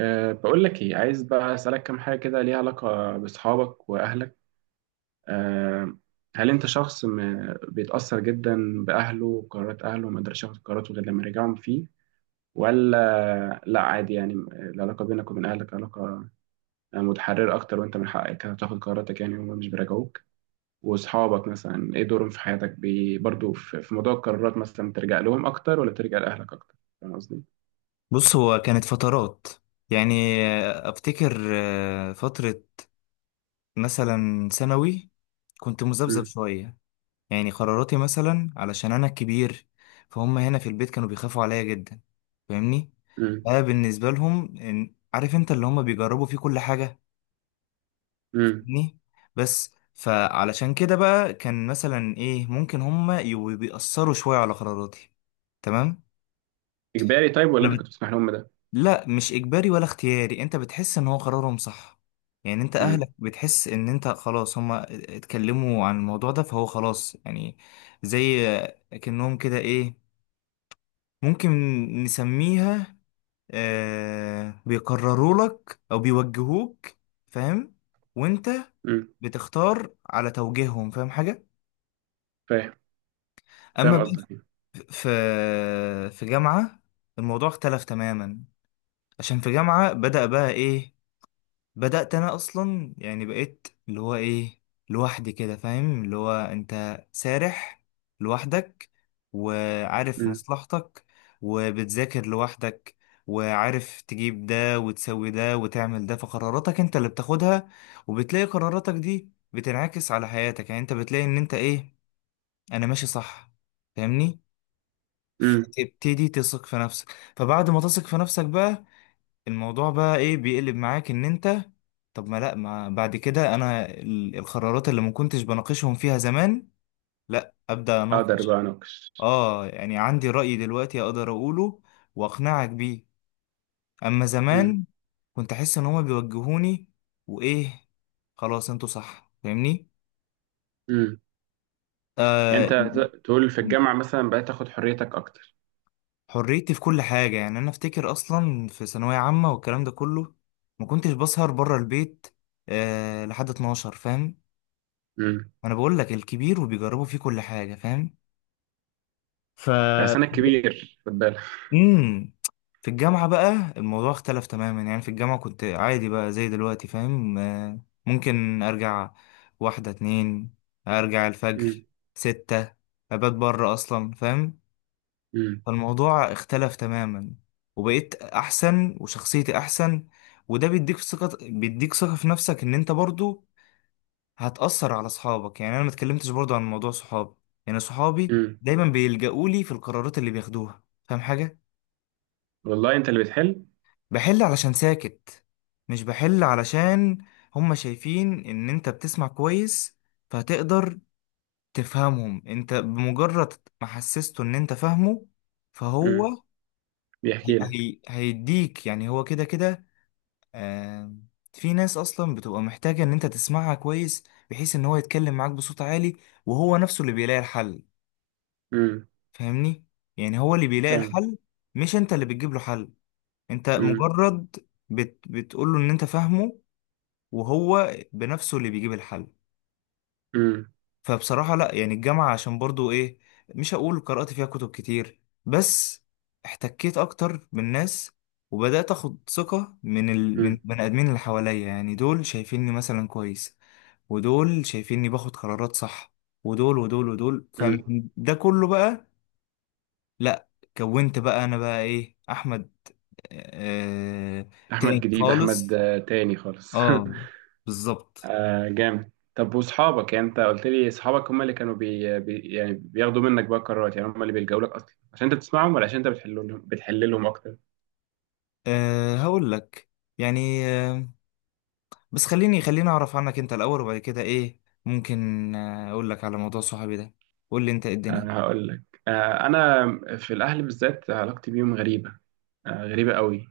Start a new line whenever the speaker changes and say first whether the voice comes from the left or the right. right: أه، بقول لك ايه عايز بقى اسالك كام حاجه كده، ليها علاقه باصحابك واهلك. أه. هل انت شخص بيتاثر جدا باهله وقرارات اهله وما يقدرش ياخد قراراته غير لما يرجعهم فيه؟ ولا لا، عادي يعني، العلاقه بينك وبين اهلك علاقه متحرره اكتر وانت من حقك تاخد قراراتك يعني، وهم مش بيراجعوك؟ واصحابك مثلا ايه دورهم في حياتك؟ برضو في موضوع القرارات، مثلا ترجع لهم اكتر ولا ترجع لاهلك اكتر؟ فاهم قصدي؟
left: بص، هو كانت فترات، يعني افتكر فترة مثلا ثانوي، كنت مذبذب
right: امم.
left: شوية. يعني قراراتي مثلا، علشان انا الكبير، فهم هنا في البيت كانوا بيخافوا عليا جدا. فاهمني؟
right: امم.
left: بقى بالنسبة لهم عارف انت اللي هم بيجربوا فيه كل حاجة.
right: امم.
left: فاهمني؟ بس فعلشان كده بقى، كان مثلا ايه، ممكن هم يبقوا بيأثروا شوية على قراراتي. تمام.
right: اجباري طيب ولا انت كنت بتسمح لهم ده؟
left: لا، مش اجباري ولا اختياري، انت بتحس ان هو قرارهم صح. يعني انت اهلك بتحس ان انت خلاص، هما اتكلموا عن الموضوع ده فهو خلاص يعني، زي كأنهم كده ايه، ممكن نسميها بيقرروا لك او بيوجهوك. فاهم؟ وانت
right: امم.
left: بتختار على توجيههم. فاهم حاجة؟
right: فاهم. فاهم
left: اما بقى
right: قصدك.
left: في في جامعة الموضوع اختلف تماما. عشان في جامعة بدأ بقى ايه، بدأت أنا أصلا يعني بقيت اللي هو إيه، لوحدي كده، فاهم؟ اللي هو أنت سارح لوحدك، وعارف
right: امم.
left: مصلحتك، وبتذاكر لوحدك، وعارف تجيب ده وتسوي ده وتعمل ده، فقراراتك أنت اللي بتاخدها. وبتلاقي قراراتك دي بتنعكس على حياتك، يعني أنت بتلاقي إن أنت إيه، أنا ماشي صح. فاهمني؟
right: امم.
left: تبتدي تثق في نفسك، فبعد ما تثق في نفسك بقى الموضوع بقى ايه، بيقلب معاك ان انت، طب ما لا، ما بعد كده انا القرارات اللي ما كنتش بناقشهم فيها زمان، لا ابدا
right: اقدر
left: اناقش.
right: بقى اناقش.
left: اه، يعني عندي رأي دلوقتي اقدر اقوله واقنعك بيه. اما
right: امم.
left: زمان كنت احس ان هما بيوجهوني وايه، خلاص انتوا صح. فاهمني؟
right: امم. يعني
left: آه.
right: انت تقول في الجامعه مثلا بقيت تاخد حريتك اكتر؟
left: حريتي في كل حاجة، يعني أنا أفتكر أصلا في ثانوية عامة والكلام ده كله، ما كنتش بسهر بره البيت لحد 12. فاهم؟
right: امم.
left: وانا بقول لك الكبير وبيجربوا فيه كل حاجه. فاهم؟ ف
right: عشان انا كبير خد بالك.
left: امم في الجامعة بقى الموضوع اختلف تماما، يعني في الجامعة كنت عادي بقى زي دلوقتي. فاهم؟ ممكن ارجع واحدة اتنين، ارجع
right: امم.
left: الفجر ستة، ابات بره اصلا. فاهم؟
right: امم.
left: فالموضوع اختلف تماما، وبقيت احسن وشخصيتي احسن، وده بيديك ثقة، بيديك ثقة في نفسك ان انت برضو هتأثر على صحابك. يعني انا ما اتكلمتش برضو عن موضوع صحابي. يعني صحابي
right: امم.
left: دايما بيلجأوا لي في القرارات اللي بياخدوها. فاهم حاجة؟
right: والله انت اللي بتحل.
left: بحل علشان ساكت، مش بحل علشان هما شايفين ان انت بتسمع كويس فهتقدر تفهمهم. انت بمجرد ما حسسته ان انت فاهمه
right: امم.
left: فهو هي
right: بيحكي لك.
left: هي هيديك، يعني هو كده كده. آه. في ناس اصلا بتبقى محتاجة ان انت تسمعها كويس، بحيث ان هو يتكلم معاك بصوت عالي وهو نفسه اللي بيلاقي الحل.
right: امم.
left: فاهمني؟ يعني هو اللي بيلاقي
right: فاهم.
left: الحل، مش انت اللي بتجيب له حل. انت
right: امم.
left: مجرد بتقول له ان انت فاهمه، وهو بنفسه اللي بيجيب الحل.
right: امم.
left: فبصراحة لا، يعني الجامعة عشان برضو ايه، مش هقول قرأت فيها كتب كتير، بس احتكيت اكتر بالناس، وبدأت اخد ثقة من من
right: امم.
left: بني ادمين اللي حواليا، يعني دول شايفيني مثلا كويس، ودول شايفيني باخد قرارات صح، ودول ودول ودول،
right: امم.
left: فده كله بقى، لا، كونت بقى انا بقى ايه، احمد. آه
right: احمد
left: تاني
right: جديد،
left: خالص.
right: احمد تاني خالص.
left: اه، بالظبط.
right: آه، جامد. طب واصحابك، يعني انت قلت لي اصحابك هم اللي كانوا يعني بياخدوا منك بقى قرارات، يعني هم اللي بيلجأوا لك اصلا عشان انت بتسمعهم، ولا عشان انت بتحل لهم اكتر؟
left: هقول لك، يعني بس خليني اعرف عنك انت الاول، وبعد كده ايه، ممكن اقول لك على موضوع صحابي ده. قول لي انت، إيه
right: آه،
left: الدنيا؟
right: هقول لك. آه، انا في الاهل بالذات علاقتي بيهم غريبة. آه، غريبة قوي.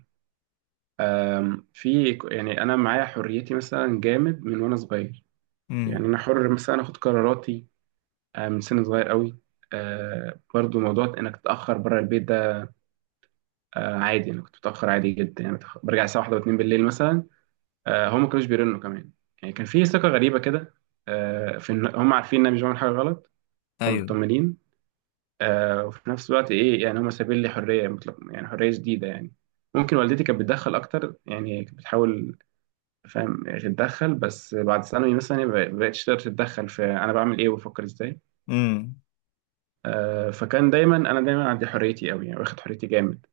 right: آه، في يعني انا معايا حريتي مثلا جامد من وانا صغير.
left: امم.
right: يعني انا حر مثلا اخد قراراتي. آه، من سن صغير قوي. آه، برضو موضوع انك تتأخر بره البيت ده. آه، عادي انا كنت بتأخر عادي جدا، يعني برجع الساعة 1 و2 بالليل مثلا. آه، هم ما كانوش بيرنوا كمان. يعني كان في ثقة غريبة كده، آه، في إن هم عارفين إن أنا مش بعمل حاجة غلط،
left: ايوه.
right: فمطمنين. آه، وفي نفس الوقت إيه، يعني هم سايبين لي حرية مطلقة، يعني حرية شديدة يعني. ممكن والدتي كانت بتدخل أكتر، يعني كانت بتحاول، فاهم، تتدخل، بس بعد ثانوي مثلا ما بقتش تقدر تتدخل في أنا بعمل إيه وبفكر إزاي.
left: امم.
right: آه، فكان دايما أنا دايما عندي حريتي أوي، يعني واخد حريتي جامد.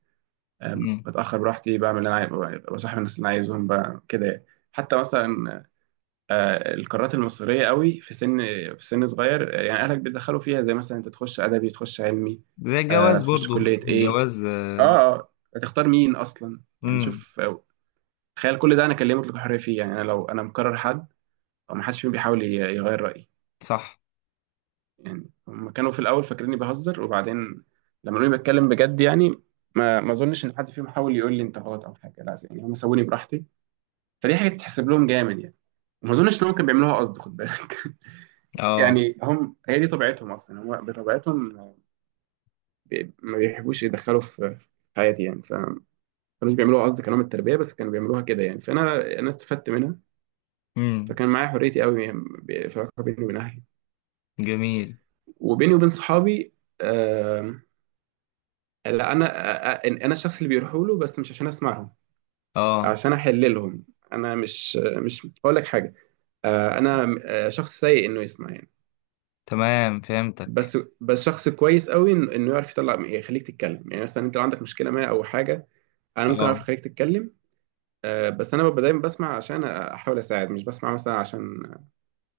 right: آه.
left: امم.
right: بتأخر براحتي، بعمل اللي أنا عايز، بصاحب الناس اللي أنا عايزهم كده يعني. حتى مثلا آه، القارات المصرية قوي في سن صغير، آه، يعني أهلك بيدخلوا فيها، زي مثلا أنت تخش أدبي تخش علمي،
left: زي
right: آه،
left: الجواز
right: تخش
left: برضو.
right: كلية إيه،
left: جواز.
right: آه، آه، هتختار مين أصلا، يعني
left: امم.
right: شوف آه، تخيل كل ده أنا كان ليا مطلق الحرية فيه. يعني أنا لو أنا مكرر حد أو ما حدش فيهم بيحاول يغير رأيي.
left: صح.
right: يعني هم كانوا في الأول فاكريني بهزر، وبعدين لما لقوني بتكلم بجد، يعني ما أظنش إن حد فيهم حاول يقول لي أنت غلط أو حاجة، لا، يعني هم سووني براحتي. فدي حاجة تتحسب لهم جامد يعني. وما أظنش إن هم كانوا بيعملوها قصد، خد بالك،
left: اه.
right: يعني هم هي دي طبيعتهم اصلا، هم بطبيعتهم ما بيحبوش يدخلوا في حياتي، يعني فما كانوش بيعملوها قصد كلام التربيه، بس كانوا بيعملوها كده يعني، فانا استفدت منها.
left: امم.
right: فكان معايا حريتي قوي يعني، في العلاقه بيني وبين اهلي،
left: جميل.
right: وبيني وبين صحابي. آم، لا، انا الشخص اللي بيروحوا له، بس مش عشان اسمعهم،
left: اه.
right: عشان احل لهم. انا مش هقول لك حاجه. آه، انا شخص سيء انه يسمع يعني،
left: تمام، فهمتك.
right: بس شخص كويس قوي انه يعرف يطلع، يعني يخليك تتكلم. يعني مثلا انت لو عندك مشكله ما او حاجه، انا ممكن اعرف
left: اه.
right: اخليك تتكلم. آه، بس انا ببقى دايما بسمع عشان احاول اساعد، مش بسمع مثلا عشان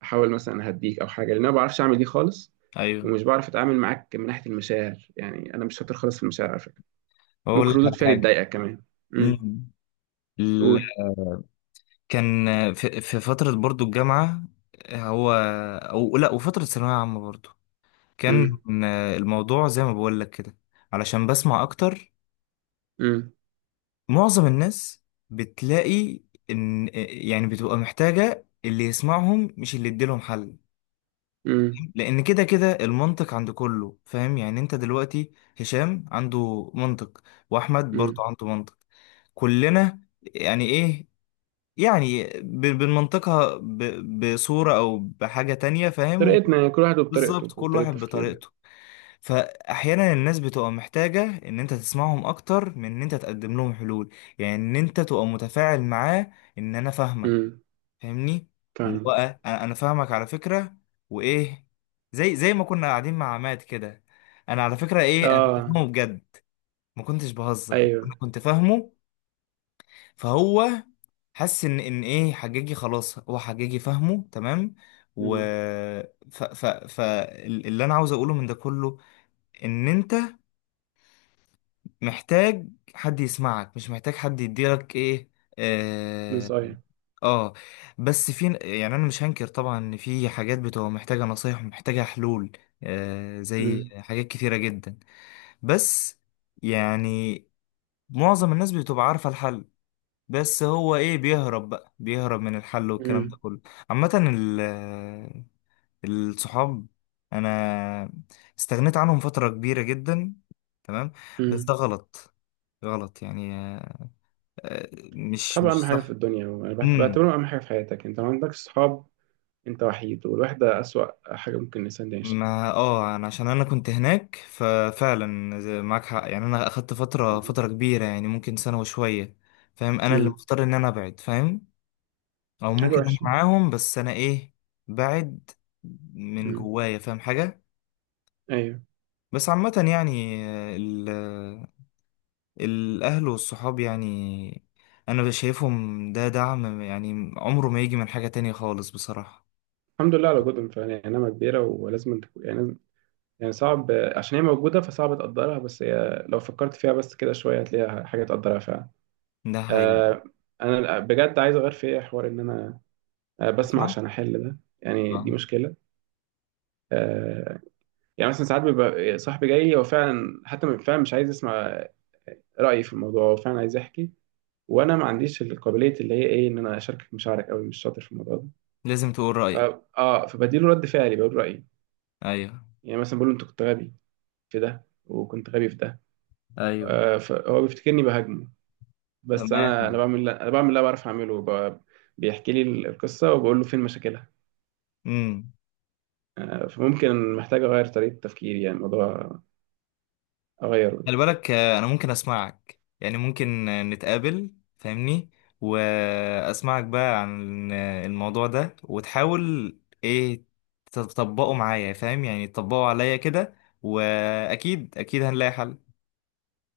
right: احاول مثلا اهديك او حاجه، لان انا ما بعرفش اعمل دي خالص.
left: ايوه.
right: ومش بعرف اتعامل معاك من ناحيه المشاعر، يعني انا مش شاطر خالص في المشاعر على فكره.
left: اقول
right: ممكن
left: لك
right: ردود
left: على
right: فعلي
left: حاجه.
right: تضايقك كمان. امم.
left: امم.
right: قول.
left: كان في فترة برضو الجامعة، هو أو لأ، وفترة ثانوية عامة برضو، كان
right: امم.
left: الموضوع زي ما بقول لك كده، علشان بسمع أكتر
right: امم.
left: معظم الناس، بتلاقي إن يعني بتبقى محتاجة اللي يسمعهم مش اللي يديلهم حل.
right: امم.
left: لأن كده كده المنطق عند كله. فاهم يعني؟ أنت دلوقتي هشام عنده منطق، وأحمد برضو
right: امم.
left: عنده منطق، كلنا يعني إيه، يعني بنمنطقها بصورة أو بحاجة تانية. فاهم؟
right: طريقتنا، يعني كل واحد وبطريقته
left: بالظبط، كل
right: وبطريقه
left: واحد
right: تفكيره.
left: بطريقته. فأحيانا الناس بتبقى محتاجة إن أنت تسمعهم أكتر من إن أنت تقدم لهم حلول، يعني إن أنت تبقى متفاعل معاه، إن أنا فاهمك.
right: امم.
left: فاهمني؟ اللي هو
right: فاهمك.
left: أنا فاهمك على فكرة. وإيه، زي ما كنا قاعدين مع عماد كده، أنا على فكرة إيه، أنا كنت
right: اه.
left: فاهمه بجد. ما كنتش بهزر، يعني أنا
right: ايوه.
left: كنت فاهمه. فهو حس ان ايه، حجاجي خلاص، هو حجاجي فاهمه تمام. و
right: امم.
left: ف ف ف ال- اللي انا عاوز اقوله من ده كله، ان انت محتاج حد يسمعك، مش محتاج حد يديلك ايه. اه.
right: نصايح.
left: آه. بس في، يعني انا مش هنكر طبعا ان في حاجات بتبقى محتاجة نصايح ومحتاجة حلول، زي
right: امم.
left: حاجات كتيرة جدا. بس يعني معظم الناس بتبقى عارفة الحل، بس هو ايه، بيهرب بقى، بيهرب من الحل والكلام ده
right: امم.
left: كله. عامة الصحاب، انا استغنيت عنهم فترة كبيرة جدا. تمام. بس ده
right: امم.
left: غلط، غلط يعني. مش
right: الصحاب
left: مش
right: اهم حاجه في
left: صح.
right: الدنيا، وانا
left: امم.
right: بعتبرهم اهم حاجه في حياتك. انت ما عندكش صحاب، انت وحيد، والوحدة أسوأ حاجة ممكن الإنسان يعيشها.
left: ما انا عشان انا كنت هناك، ففعلا معاك حق، يعني انا اخدت فترة
right: مم.
left: فترة كبيرة، يعني ممكن سنة وشوية. فاهم؟ انا اللي
right: مم.
left: مختار ان انا ابعد. فاهم؟ او
right: حاجة
left: ممكن انا
right: وحشة.
left: معاهم بس انا ايه، بعد من
right: مم.
left: جوايا. فاهم حاجه؟
right: أيوه.
left: بس عامه يعني، الاهل والصحاب، يعني انا شايفهم ده دعم، يعني عمره ما يجي من حاجه تانية خالص بصراحه.
right: الحمد لله على وجودهم فعلا، يعني نعمة كبيرة، ولازم انت يعني، يعني صعب، عشان هي موجودة فصعب تقدرها، بس هي لو فكرت فيها بس كده شوية هتلاقيها حاجة تقدرها فعلا.
left: ده هي.
right: آه. أنا بجد عايز أغير في إيه حوار إن أنا آه، بسمع
left: اسمع.
right: عشان أحل ده. يعني دي
left: اه.
right: مشكلة. آه. يعني مثلا ساعات بيبقى صاحبي جاي، هو فعلا، حتى فعلا مش عايز يسمع رأيي في الموضوع، هو فعلا عايز يحكي، وانا ما عنديش القابليه اللي هي ايه، ان انا اشاركك مشاعرك، قوي مش شاطر في الموضوع ده.
left: لازم تقول
right: ف
left: رايك.
right: اه، فبديله رد فعلي بقول رايي،
left: ايوه.
right: يعني مثلا بقول له انت كنت غبي في ده وكنت غبي في ده.
left: ايوه.
right: آه، فهو بيفتكرني بهاجمه، بس
left: تمام.
right: انا بعمل اللي أنا بعرف اعمله بيحكي لي القصه وبقول له فين مشاكلها.
left: امم.
right: آه، فممكن محتاج اغير طريقه تفكيري، يعني الموضوع اغيره.
left: خلي بالك، انا ممكن اسمعك، يعني ممكن نتقابل فاهمني، واسمعك بقى عن الموضوع ده، وتحاول ايه تطبقه معايا، فاهم يعني، تطبقه عليا كده، واكيد اكيد هنلاقي حل.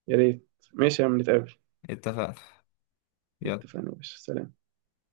right: يا ريت، ماشي يا عم، نتقابل.
left: اتفقنا. يلا.
right: اتفقنا يا باشا، سلام.